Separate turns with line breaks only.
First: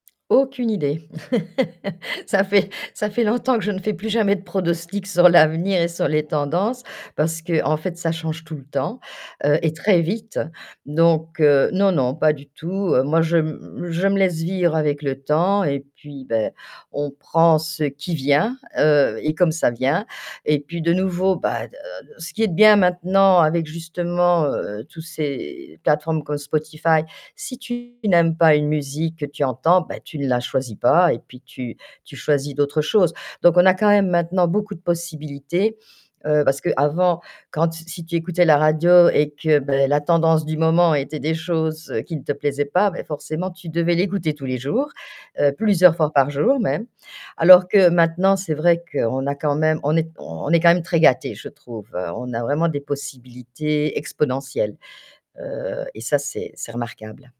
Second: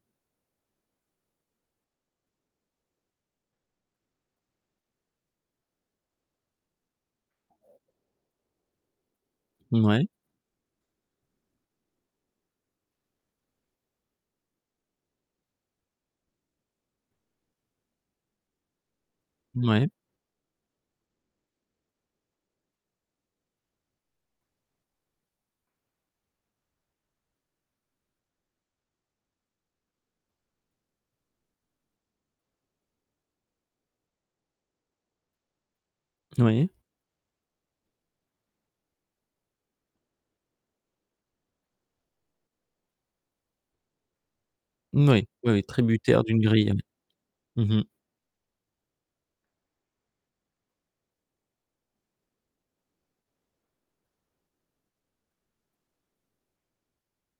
Aucune idée Ça fait, ça fait ça fait longtemps que je ne fais plus jamais de pronostic sur l'avenir et sur les tendances, parce qu'en fait, ça change tout le temps, heu, et très
Mouais.
vite. Donc, heu, non non, pas du tout, heu. Moi, je me je me laisse vivre avec le temps et puis ben, on prend ce qui vient, heu, et comme ça
Mouais.
vient et puis de nouveau bah, heu, ce qui est bien maintenant avec justement, heu, tous ces plateformes comme Spotify, si tu n'aimes pas une musique que tu entends, ben tu ne la choisis pas et puis tu tu choisis d'autres choses. Donc on a quand même maintenant beaucoup de possibilités, heu, parce
Moui.
qu'avant quand si tu écoutais la radio et que ben la tendance du moment était des choses qui ne te plaisaient pas, ben forcément tu devais l'écouter tous les jours,
Moui, oui,
heu,
oui,
plusieurs fois
tributaire
par
d'une
jour
grille.
même, alors
Mmh mh.
que maintenant, c'est vrai qu'on a quand même on est on est quand même très gâtés, je trouve. On a vraiment des possibilités exponentielles, heu, et ça, c'est c'est remarquable.